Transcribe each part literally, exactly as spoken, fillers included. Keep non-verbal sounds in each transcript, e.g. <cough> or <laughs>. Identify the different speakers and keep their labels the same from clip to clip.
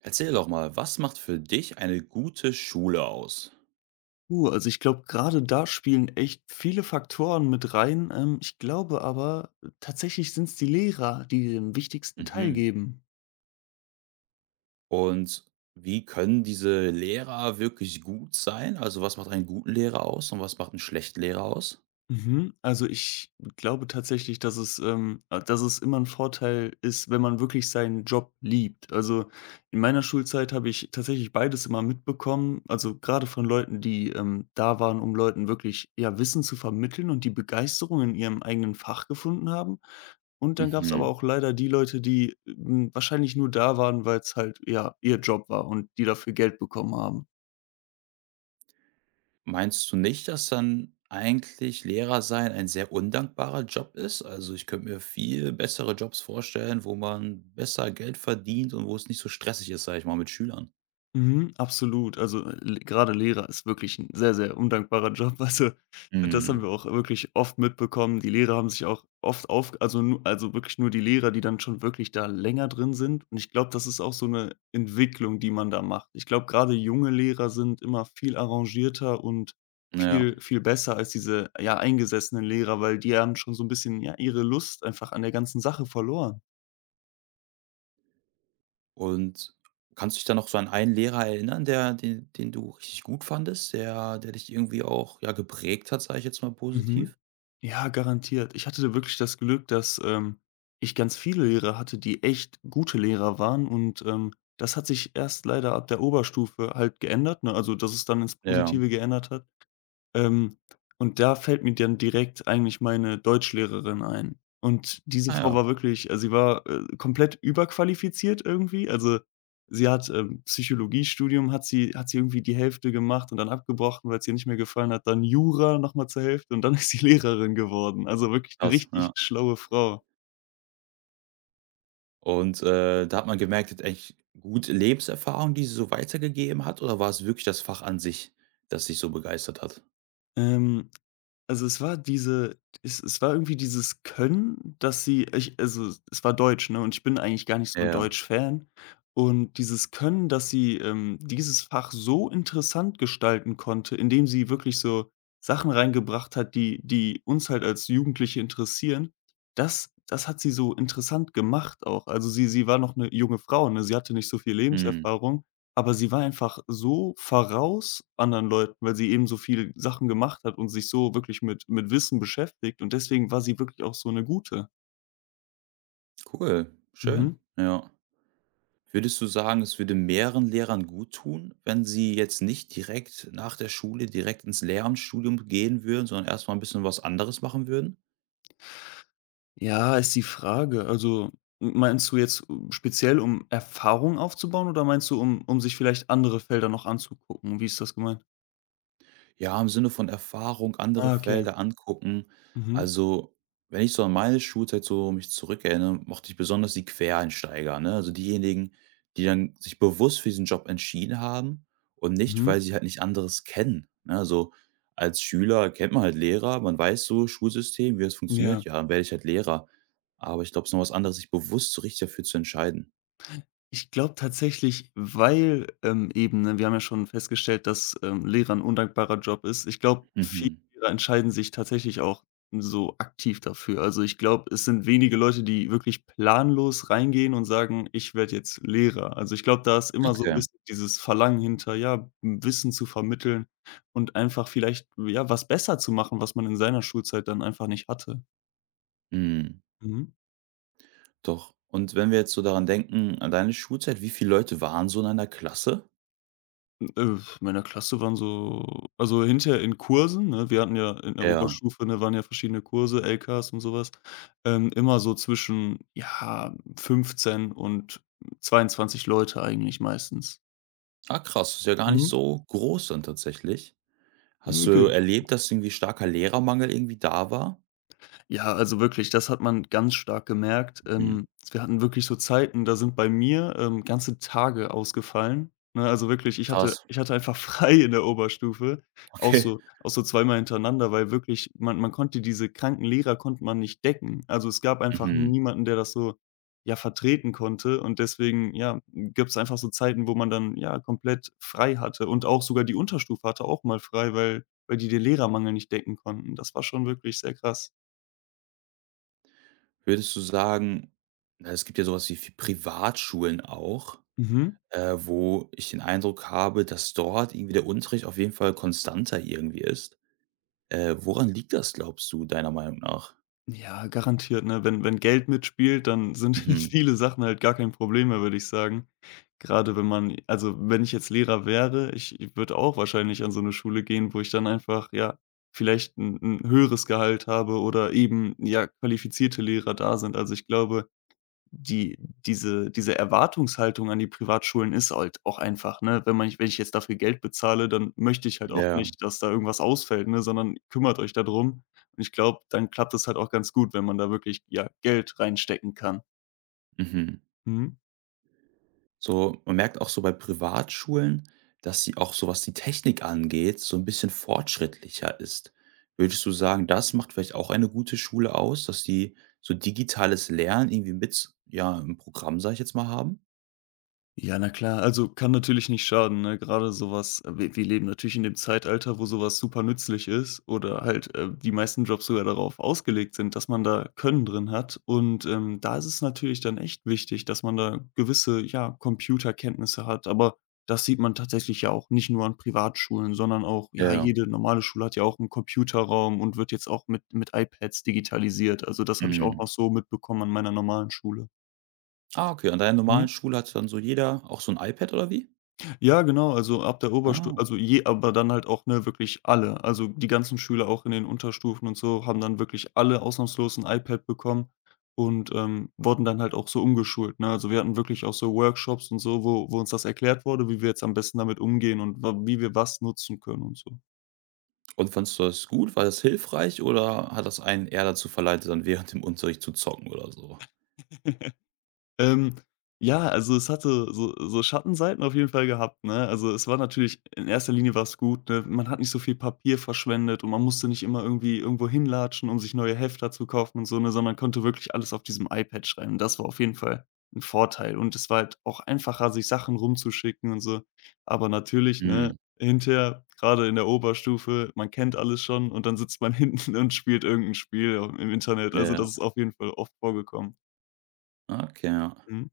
Speaker 1: Erzähl doch mal, was macht für dich eine gute Schule aus?
Speaker 2: Uh, also ich glaube, gerade da spielen echt viele Faktoren mit rein. Ähm, ich glaube aber, äh, tatsächlich sind es die Lehrer, die den wichtigsten Teil
Speaker 1: Mhm.
Speaker 2: geben.
Speaker 1: Und wie können diese Lehrer wirklich gut sein? Also, was macht einen guten Lehrer aus und was macht einen schlechten Lehrer aus?
Speaker 2: Mhm. Also, ich glaube tatsächlich, dass es ähm, äh, dass es immer ein Vorteil ist, wenn man wirklich seinen Job liebt. Also, in meiner Schulzeit habe ich tatsächlich beides immer mitbekommen, also, gerade von Leuten, die, ähm, da waren, um Leuten wirklich, ja, Wissen zu vermitteln und die Begeisterung in ihrem eigenen Fach gefunden haben. Und dann gab es aber
Speaker 1: Mhm.
Speaker 2: auch leider die Leute, die, hm, wahrscheinlich nur da waren, weil es halt, ja, ihr Job war und die dafür Geld bekommen haben.
Speaker 1: Meinst du nicht, dass dann eigentlich Lehrer sein ein sehr undankbarer Job ist? Also, ich könnte mir viel bessere Jobs vorstellen, wo man besser Geld verdient und wo es nicht so stressig ist, sage ich mal, mit Schülern.
Speaker 2: Mhm, absolut. Also, äh, l grade Lehrer ist wirklich ein sehr, sehr undankbarer Job. <laughs> Also, äh, das haben
Speaker 1: Mhm.
Speaker 2: wir auch wirklich oft mitbekommen. Die Lehrer haben sich auch oft auf also, nu also, wirklich nur die Lehrer, die dann schon wirklich da länger drin sind. Und ich glaube, das ist auch so eine Entwicklung, die man da macht. Ich glaube, gerade junge Lehrer sind immer viel arrangierter und
Speaker 1: Ja.
Speaker 2: viel viel besser als diese, ja, eingesessenen Lehrer, weil die haben schon so ein bisschen, ja, ihre Lust einfach an der ganzen Sache verloren.
Speaker 1: Und kannst du dich da noch so an einen Lehrer erinnern, der den den du richtig gut fandest, der der dich irgendwie auch, ja, geprägt hat, sage ich jetzt mal
Speaker 2: Mhm.
Speaker 1: positiv?
Speaker 2: Ja, garantiert. Ich hatte wirklich das Glück, dass, ähm, ich ganz viele Lehrer hatte, die echt gute Lehrer waren und, ähm, das hat sich erst leider ab der Oberstufe halt geändert, ne? Also, dass es dann ins
Speaker 1: Ja.
Speaker 2: Positive geändert hat. Ähm, und da fällt mir dann direkt eigentlich meine Deutschlehrerin ein. Und diese
Speaker 1: Ah
Speaker 2: Frau
Speaker 1: ja,
Speaker 2: war wirklich also, sie war, äh, komplett überqualifiziert irgendwie. Also, sie hat, ähm Psychologiestudium hat sie hat sie irgendwie die Hälfte gemacht und dann abgebrochen, weil es ihr nicht mehr gefallen hat, dann Jura nochmal zur Hälfte und dann <laughs> ist sie Lehrerin geworden. Also, wirklich eine
Speaker 1: krass, ja.
Speaker 2: richtig schlaue Frau.
Speaker 1: Und, äh, da hat man gemerkt, die hat eigentlich gute Lebenserfahrung, die sie so weitergegeben hat, oder war es wirklich das Fach an sich, das dich so begeistert hat?
Speaker 2: Ähm, Also, es war diese es es war irgendwie dieses Können, dass sie ich also, es war Deutsch, ne, und ich bin eigentlich gar nicht so ein
Speaker 1: Ja,
Speaker 2: Deutsch-Fan. Und dieses Können, dass sie, ähm, dieses Fach so interessant gestalten konnte, indem sie wirklich so Sachen reingebracht hat, die die uns halt als Jugendliche interessieren, das das hat sie so interessant gemacht auch. Also, sie sie war noch eine junge Frau, ne? Sie hatte nicht so viel
Speaker 1: mhm,
Speaker 2: Lebenserfahrung. Aber sie war einfach so voraus anderen Leuten, weil sie eben so viel Sachen gemacht hat und sich so wirklich mit mit Wissen beschäftigt und deswegen war sie wirklich auch so 'ne Gute.
Speaker 1: cool,
Speaker 2: Mhm.
Speaker 1: schön, ja. Würdest du sagen, es würde mehreren Lehrern gut tun, wenn sie jetzt nicht direkt nach der Schule direkt ins Lehramtsstudium gehen würden, sondern erstmal ein bisschen was anderes machen würden?
Speaker 2: Ja, ist die Frage. Also, m meinst du jetzt speziell, um Erfahrung aufzubauen oder meinst du, um um sich vielleicht andere Felder noch anzugucken? Wie ist das gemeint?
Speaker 1: Ja, im Sinne von Erfahrung, andere
Speaker 2: Ah, okay.
Speaker 1: Felder angucken.
Speaker 2: Mhm.
Speaker 1: Also, wenn ich so an meine Schulzeit so mich zurückerinnere, mochte ich besonders die Quereinsteiger, ne? Also diejenigen, die dann sich bewusst für diesen Job entschieden haben und nicht,
Speaker 2: Mhm.
Speaker 1: weil sie halt nicht anderes kennen. Ne? Also als Schüler kennt man halt Lehrer, man weiß so Schulsystem, wie es funktioniert,
Speaker 2: Ja.
Speaker 1: ja, dann werde ich halt Lehrer. Aber ich glaube, es ist noch was anderes, sich bewusst so richtig dafür zu entscheiden.
Speaker 2: Ich glaube tatsächlich, weil, ähm, eben, ne wir haben ja schon festgestellt, dass, ähm, Lehrer ein undankbarer Job ist. Ich glaube, viele
Speaker 1: Mhm.
Speaker 2: Lehrer entscheiden sich tatsächlich auch so aktiv dafür. Also, ich glaube, es sind wenige Leute, die wirklich planlos reingehen und sagen: „Ich werde jetzt Lehrer.“ Also, ich glaube, da ist immer so ein
Speaker 1: Okay.
Speaker 2: bisschen dieses Verlangen hinter, ja, Wissen zu vermitteln und einfach vielleicht, ja, was besser zu machen, was man in seiner Schulzeit dann einfach nicht hatte.
Speaker 1: Mhm.
Speaker 2: Mhm.
Speaker 1: Doch. Und wenn wir jetzt so daran denken, an deine Schulzeit, wie viele Leute waren so in einer Klasse?
Speaker 2: Äh, in meiner Klasse waren so also hinterher in Kursen, ne, wir hatten ja in der
Speaker 1: Ja.
Speaker 2: Oberstufe, ne, waren ja verschiedene Kurse, L Ks und so was, ähm, immer so zwischen, ja, fünfzehn und zweiundzwanzig Leute eigentlich meistens.
Speaker 1: Ah, krass, ist ja gar nicht
Speaker 2: Mhm.
Speaker 1: so groß dann tatsächlich. Hast du
Speaker 2: <unintelligible>
Speaker 1: erlebt, dass irgendwie starker Lehrermangel irgendwie da war?
Speaker 2: Ja, also wirklich, das hat man ganz stark gemerkt.
Speaker 1: Mhm.
Speaker 2: Ähm, wir hatten wirklich so Zeiten, da sind bei mir, ähm, ganze Tage ausgefallen, ne? Also wirklich, ich hatte
Speaker 1: Krass,
Speaker 2: ich hatte einfach <laughs> frei in der Oberstufe, auch
Speaker 1: okay.
Speaker 2: so auch so zweimal hintereinander, weil wirklich man man konnte diese kranken Lehrer konnte man nicht decken. Also, es gab einfach
Speaker 1: Mhm.
Speaker 2: niemanden, der das so, ja, vertreten konnte und deswegen, ja, gibt es einfach so Zeiten, wo man dann, ja, komplett frei hatte und auch sogar die Unterstufe hatte auch mal frei, weil weil die den Lehrermangel nicht decken konnten. Das war schon wirklich sehr krass.
Speaker 1: Würdest du sagen na, es gibt ja sowas was wie Fi- Privatschulen auch,
Speaker 2: Mhm.
Speaker 1: äh, wo ich den Eindruck habe, dass dort irgendwie der Unterricht auf jeden Fall konstanter irgendwie ist. Äh, woran liegt das, glaubst du, deiner Meinung nach?
Speaker 2: Ja, garantiert, ne? Wenn wenn Geld mitspielt, dann sind <laughs>
Speaker 1: Mhm.
Speaker 2: viele Sachen halt gar kein Problem mehr, würde ich sagen. Gerade wenn man also, wenn ich jetzt Lehrer wäre, ich ich würde auch wahrscheinlich an so eine Schule gehen, wo ich dann einfach, ja, vielleicht ein 'n höheres Gehalt habe oder eben, ja, qualifizierte Lehrer da sind. Also, ich glaube die diese diese Erwartungshaltung an die Privatschulen ist halt auch einfach, ne? Wenn man wenn ich jetzt dafür Geld bezahle, dann möchte ich halt auch
Speaker 1: Ja.
Speaker 2: nicht, dass da irgendwas ausfällt, ne, sondern kümmert euch da drum. Und ich glaube, dann klappt es halt auch ganz gut, wenn man da wirklich, ja, Geld reinstecken kann.
Speaker 1: Mhm.
Speaker 2: Mhm.
Speaker 1: So, man merkt auch so bei Privatschulen, dass sie auch so, was die Technik angeht, so ein bisschen fortschrittlicher ist. Würdest du sagen, das macht vielleicht auch eine gute Schule aus, dass die so digitales Lernen irgendwie mit ja, im Programm, sage ich jetzt mal, haben?
Speaker 2: Ja, na klar, also kann natürlich nicht schaden, ne? Gerade sowas. Was Wir wir leben natürlich in dem Zeitalter, wo sowas super nützlich ist oder halt, äh, die meisten Jobs sogar darauf ausgelegt sind, dass man da Können drin hat. Und, ähm, da ist es natürlich dann echt wichtig, dass man da gewisse, ja, Computerkenntnisse hat. Aber das sieht man tatsächlich ja auch nicht nur an Privatschulen, sondern auch
Speaker 1: Ja,
Speaker 2: ja,
Speaker 1: ja.
Speaker 2: jede normale Schule hat ja auch einen Computerraum und wird jetzt auch mit mit iPads digitalisiert. Also, das habe ich auch
Speaker 1: Mhm.
Speaker 2: noch so mitbekommen an meiner normalen Schule.
Speaker 1: Ah, okay. An deiner normalen
Speaker 2: Mhm.
Speaker 1: Schule hat dann so jeder auch so ein iPad oder wie?
Speaker 2: Ja, genau, also ab der Oberstufe,
Speaker 1: Ah.
Speaker 2: also je aber dann halt auch, ne, wirklich alle. Also die ganzen Schüler auch in den Unterstufen und so haben dann wirklich alle ausnahmslos ein iPad bekommen und, ähm, wurden dann halt auch so umgeschult, ne? Also wir hatten wirklich auch so Workshops und so, wo wo uns das erklärt wurde, wie wir jetzt am besten damit umgehen und wa wie wir was nutzen können und so.
Speaker 1: Und fandest du das gut? War das hilfreich oder hat das einen eher dazu verleitet, dann während dem Unterricht zu zocken oder so?
Speaker 2: <laughs> Ähm, ja, also es hatte so so Schattenseiten auf jeden Fall gehabt, ne? Also, es war natürlich in erster Linie war's gut, ne? Man hat nicht so viel Papier verschwendet und man musste nicht immer irgendwie irgendwo hinlatschen, um sich neue Hefter zu kaufen und so, ne, sondern konnte wirklich alles auf diesem iPad schreiben. Das war auf jeden Fall ein Vorteil und es war halt auch einfacher, sich Sachen rumzuschicken und so. Aber natürlich, ne,
Speaker 1: Mhm.
Speaker 2: hinterher, gerade in der Oberstufe, man kennt alles schon und dann sitzt man <laughs> hinten und spielt irgendein Spiel im Internet.
Speaker 1: Ja,
Speaker 2: Also,
Speaker 1: ja.
Speaker 2: das ist auf jeden Fall oft vorgekommen.
Speaker 1: Ah, okay, ja.
Speaker 2: Mhm.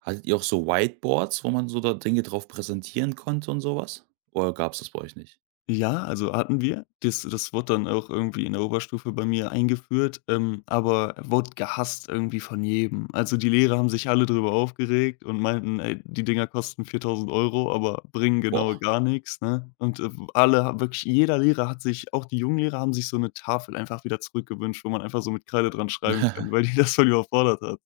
Speaker 1: Hattet ihr auch so Whiteboards, wo man so da Dinge drauf präsentieren konnte und sowas? Oder gab's das bei euch nicht?
Speaker 2: Ja, also hatten wir. Das das wurde dann auch irgendwie in der Oberstufe bei mir eingeführt, ähm, aber wurde gehasst irgendwie von jedem. Also, die Lehrer haben sich alle drüber aufgeregt und meinten: „Ey, die Dinger kosten viertausend Euro, aber bringen genau
Speaker 1: Boah.
Speaker 2: gar nichts.“ Ne? Und, äh, alle ha wirklich jeder Lehrer hat sich auch die jungen Lehrer haben sich so eine Tafel einfach wieder zurückgewünscht, wo man einfach so mit Kreide dran schreiben kann, weil die
Speaker 1: <laughs>
Speaker 2: <laughs> das voll überfordert hat.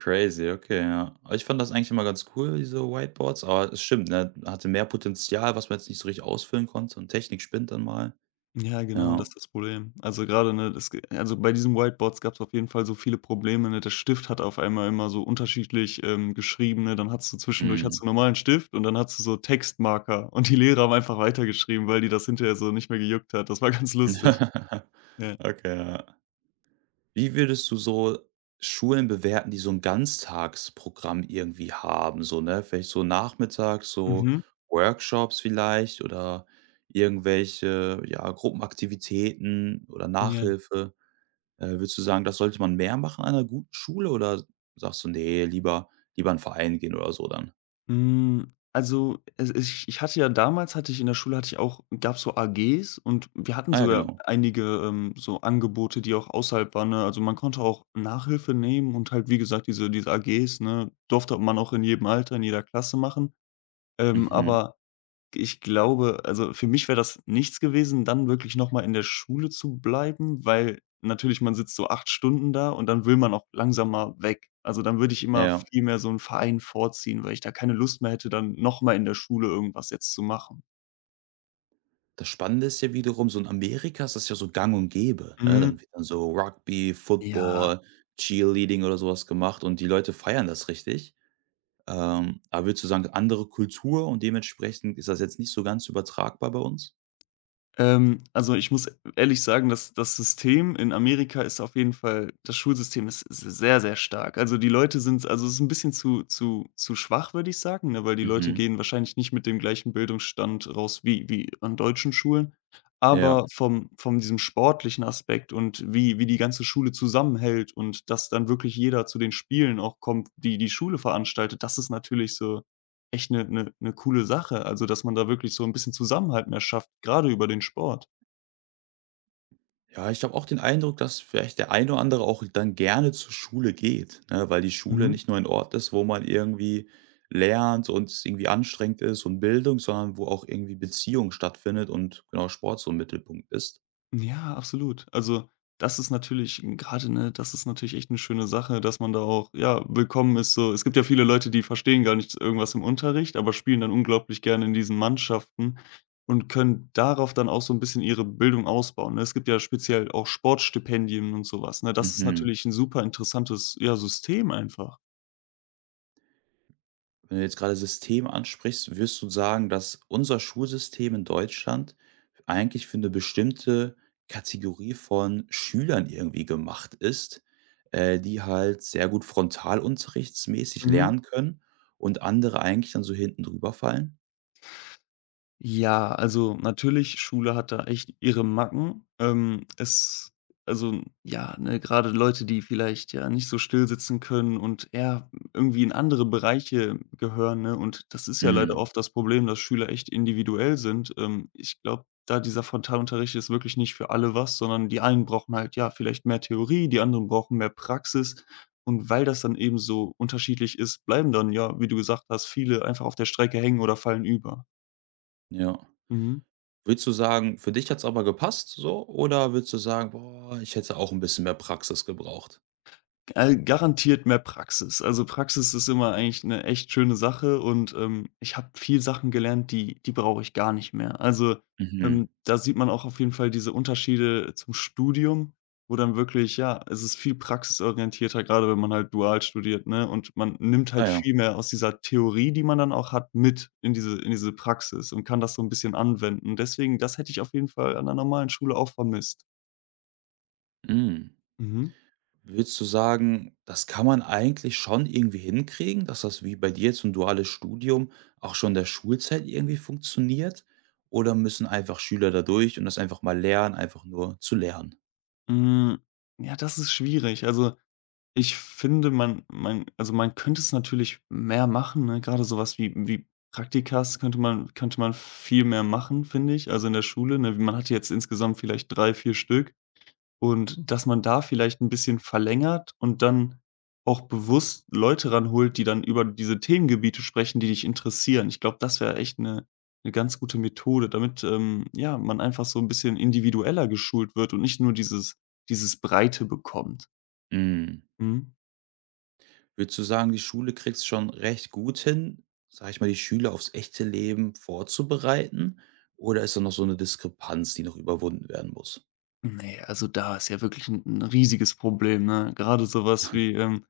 Speaker 1: Crazy, okay, ja. Aber ich fand das eigentlich immer ganz cool, diese Whiteboards, aber es stimmt, ne, hatte mehr Potenzial, was man jetzt nicht so richtig ausfüllen konnte und Technik spinnt dann mal.
Speaker 2: Ja, genau, das
Speaker 1: Ja.
Speaker 2: ist das Problem. Also, gerade ne, das ge also, bei diesen Whiteboards gab's auf jeden Fall so viele Probleme, ne? Der Stift hat auf einmal immer so unterschiedlich, ähm, geschrieben, ne? Dann hattest du zwischendurch hattest
Speaker 1: Mhm.
Speaker 2: du 'n normalen Stift und dann hattest du so Textmarker und die Lehrer haben einfach weitergeschrieben, weil die das hinterher so nicht mehr gejuckt hat. Das war <laughs> ganz lustig.
Speaker 1: <laughs>
Speaker 2: Ja.
Speaker 1: Okay, ja. Wie würdest du so Schulen bewerten, die so 'n Ganztagsprogramm irgendwie haben, so, ne? Vielleicht so nachmittags so
Speaker 2: Mhm.
Speaker 1: Workshops vielleicht oder irgendwelche, ja, Gruppenaktivitäten oder
Speaker 2: Ja.
Speaker 1: Nachhilfe. Äh, würdest du sagen, das sollte man mehr machen an 'ner guten Schule oder sagst du: „Ne, lieber lieber in 'n Verein gehen“ oder so dann?
Speaker 2: Hm, also, es ich ich hatte ja damals hatte ich in der Schule hatte ich auch gab's so A Gs und wir hatten
Speaker 1: Ah ja,
Speaker 2: sogar
Speaker 1: genau.
Speaker 2: einige, ähm, so Angebote, die auch außerhalb waren, ne? Also, man konnte auch Nachhilfe nehmen und halt, wie gesagt, diese diese A Gs, ne, durfte man auch in jedem Alter, in jeder Klasse machen. Ähm,
Speaker 1: Mhm.
Speaker 2: aber ich glaube also für mich wäre das nichts gewesen, dann wirklich noch mal in der Schule zu bleiben, weil natürlich man sitzt so acht Stunden da und dann will man auch langsam mal weg. Also, dann würde ich immer
Speaker 1: Ja.
Speaker 2: viel mehr so einen Verein vorziehen, weil ich da keine Lust mehr hätte, dann noch mal in der Schule irgendwas jetzt zu machen.
Speaker 1: Das Spannende ist ja wiederum, so in Amerika ist das ja so gang und gäbe, ne?
Speaker 2: Mhm.
Speaker 1: Dann wird dann so Rugby,
Speaker 2: Ja.
Speaker 1: Football, Cheerleading oder sowas gemacht und die Leute feiern das richtig. Ähm, aber würdest du sagen, andere Kultur und dementsprechend ist das jetzt nicht so ganz übertragbar bei uns?
Speaker 2: Ähm, also, ich muss ehrlich sagen, dass das System in Amerika ist auf jeden Fall das Schulsystem ist ist sehr, sehr stark. Also, die Leute sind also, es ist ein bisschen zu zu zu schwach, würde ich sagen, ne, weil die Leute
Speaker 1: Mhm.
Speaker 2: gehen wahrscheinlich nicht mit dem gleichen Bildungsstand raus wie wie an deutschen Schulen.
Speaker 1: Ja.
Speaker 2: Aber vom vom diesem sportlichen Aspekt und wie wie die ganze Schule zusammenhält und dass dann wirklich jeder zu den Spielen auch kommt, die die Schule veranstaltet, das ist natürlich so echt eine eine 'ne coole Sache, also, dass man da wirklich so 'n bisschen Zusammenhalt mehr schafft, gerade über den Sport.
Speaker 1: Ja, ich habe auch den Eindruck, dass vielleicht der ein oder andere auch dann gerne zur Schule geht, ne? Weil die Schule
Speaker 2: Mhm.
Speaker 1: nicht nur ein Ort ist, wo man irgendwie lernt und es irgendwie anstrengend ist und Bildung, sondern wo auch irgendwie Beziehung stattfindet und genau Sport so im Mittelpunkt ist.
Speaker 2: Ja, absolut. Also, das ist natürlich grade, ne das ist natürlich echt 'ne schöne Sache, dass man da auch, ja, willkommen ist so. Es gibt ja viele Leute, die verstehen gar nicht irgendwas im Unterricht, aber spielen dann unglaublich gerne in diesen Mannschaften und können darauf dann auch so 'n bisschen ihre Bildung ausbauen, ne? Es gibt ja speziell auch Sportstipendien und so was, ne? Das ist
Speaker 1: Mhm.
Speaker 2: natürlich 'n super interessantes, ja, System einfach.
Speaker 1: Wenn du jetzt gerade System ansprichst, würdest du sagen, dass unser Schulsystem in Deutschland eigentlich für eine bestimmte Kategorie von Schülern irgendwie gemacht ist, äh, die halt sehr gut frontalunterrichtsmäßig
Speaker 2: Mhm.
Speaker 1: lernen können und andere eigentlich dann so hinten drüber fallen?
Speaker 2: Ja, also natürlich, Schule hat da echt ihre Macken. Ähm, es also ja, ne, grade Leute, die vielleicht ja nicht so still sitzen können und eher irgendwie in andere Bereiche gehören, ne? Und das ist ja leider
Speaker 1: Mhm,
Speaker 2: oft das Problem, dass Schüler echt individuell sind. Ähm, ich glaube, da dieser Frontalunterricht ist wirklich nicht für alle was, sondern die einen brauchen halt, ja, vielleicht mehr Theorie, die anderen brauchen mehr Praxis. Und weil das dann eben so unterschiedlich ist, bleiben dann ja, wie du gesagt hast, viele einfach auf der Strecke hängen oder fallen über.
Speaker 1: ja.
Speaker 2: Mhm.
Speaker 1: Würdest du sagen, für dich hat's aber gepasst so oder würdest du sagen: „Boah, ich hätte auch ein bisschen mehr Praxis gebraucht?“
Speaker 2: Äh, garantiert mehr Praxis. Also, Praxis ist immer eigentlich eine echt schöne Sache und, ähm, ich habe viel Sachen gelernt, die die brauche ich gar nicht mehr. Also,
Speaker 1: Mhm.
Speaker 2: ähm, da sieht man auch auf jeden Fall diese Unterschiede zum Studium, wo dann wirklich ja, es ist viel praxisorientierter, gerade wenn man halt dual studiert, ne? Und man nimmt halt
Speaker 1: Naja.
Speaker 2: viel mehr aus dieser Theorie, die man dann auch hat, mit in diese in diese Praxis und kann das so ein bisschen anwenden. Deswegen, das hätte ich auf jeden Fall an der normalen Schule auch vermisst.
Speaker 1: Mhm.
Speaker 2: Mhm.
Speaker 1: Würdest du sagen, das kann man eigentlich schon irgendwie hinkriegen, dass das wie bei dir jetzt so 'n duales Studium auch schon in der Schulzeit irgendwie funktioniert? Oder müssen einfach Schüler da durch und das einfach mal lernen, einfach nur zu lernen?
Speaker 2: Hm, ja, das ist schwierig. Also, ich finde, man man also, man könnte es natürlich mehr machen, ne? Grade so wie wie Praktikas könnte man könnte man viel mehr machen, finde ich, also, in der Schule, ne? Man hat jetzt insgesamt vielleicht drei vier Stück und dass man da vielleicht ein bisschen verlängert und dann auch bewusst Leute ranholt, die dann über diese Themengebiete sprechen, die dich interessieren. Ich glaube, das wäre echt eine eine ganz gute Methode, damit, ähm, ja, man einfach so ein bisschen individueller geschult wird und nicht nur dieses dieses Breite bekommt.
Speaker 1: Hm.
Speaker 2: Mhm.
Speaker 1: Würdest du sagen, die Schule kriegt's schon recht gut hin, sage ich mal, die Schüler aufs echte Leben vorzubereiten? Oder ist da noch so 'ne Diskrepanz, die noch überwunden werden muss?
Speaker 2: Nee, also da ist ja wirklich ein 'n riesiges Problem, ne? Gerade sowas wie, ähm,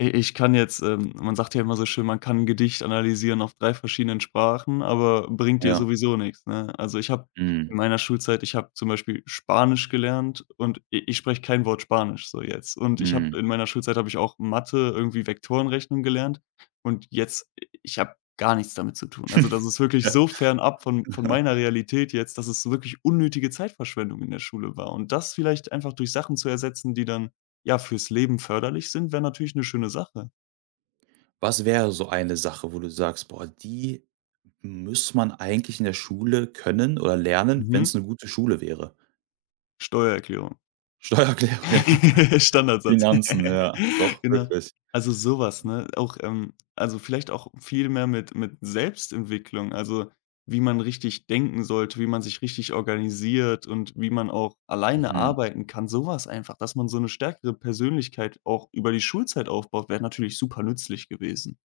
Speaker 2: i ich kann jetzt ähm, man sagt ja immer so schön, man kann ein Gedicht analysieren auf drei verschiedenen Sprachen, aber bringt dir
Speaker 1: Ja.
Speaker 2: sowieso nichts, ne? Also, ich habe in
Speaker 1: Mhm.
Speaker 2: meiner Schulzeit ich habe zum Beispiel Spanisch gelernt und i ich spreche kein Wort Spanisch so jetzt. Und ich habe
Speaker 1: Mhm.
Speaker 2: in meiner Schulzeit habe ich auch Mathe, irgendwie Vektorenrechnung gelernt und jetzt ich habe gar nichts damit zu tun. Also, das ist
Speaker 1: <laughs>
Speaker 2: wirklich
Speaker 1: Ja.
Speaker 2: so fernab von von meiner Realität jetzt, dass es wirklich unnötige Zeitverschwendung in der Schule war. Und das vielleicht einfach durch Sachen zu ersetzen, die dann, ja, fürs Leben förderlich sind, wäre natürlich eine schöne Sache.
Speaker 1: Was wäre so eine Sache, wo du sagst: „Boah, die Muss man eigentlich in der Schule können oder lernen, wenn
Speaker 2: Mhm.
Speaker 1: es 'ne gute Schule wäre?
Speaker 2: Steuererklärung.
Speaker 1: <laughs> Steuererklärung, ja.
Speaker 2: <laughs> Standardsatz.
Speaker 1: Finanzen, ja,
Speaker 2: <laughs>
Speaker 1: doch,
Speaker 2: Genau.
Speaker 1: wirklich.
Speaker 2: Also, sowas, ne? Auch, ähm also, vielleicht auch viel mehr mit mit Selbstentwicklung, also, wie man richtig denken sollte, wie man sich richtig organisiert und wie man auch alleine
Speaker 1: Mhm.
Speaker 2: arbeiten kann. Sowas einfach, dass man so eine stärkere Persönlichkeit auch über die Schulzeit aufbaut, wäre natürlich super nützlich gewesen.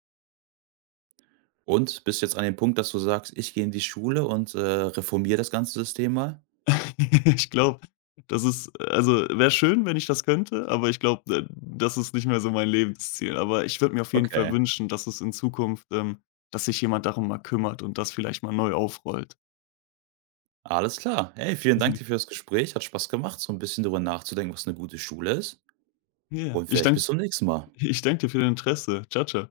Speaker 1: Und bist jetzt an dem Punkt, dass du sagst: „Ich gehe in die Schule und, äh, reformiere das ganze System mal?“
Speaker 2: <laughs> Ich glaube, das ist also, wäre schön, wenn ich das könnte, aber ich glaube, äh, das ist nicht mehr so mein Lebensziel. Aber ich würde mir auf jeden Fall
Speaker 1: Okay,
Speaker 2: wünschen, dass es in Zukunft ähm, dass sich jemand darum mal kümmert und das vielleicht mal neu aufrollt.
Speaker 1: alles klar. Hey, vielen Dank dir für
Speaker 2: <laughs>
Speaker 1: das Gespräch. Hat Spaß gemacht, so 'n bisschen drüber nachzudenken, was 'ne gute Schule ist.
Speaker 2: Ja,
Speaker 1: Und
Speaker 2: ich
Speaker 1: vielleicht
Speaker 2: danke
Speaker 1: bis zum nächsten Mal.
Speaker 2: ich danke dir für dein Interesse. Ciao, ciao.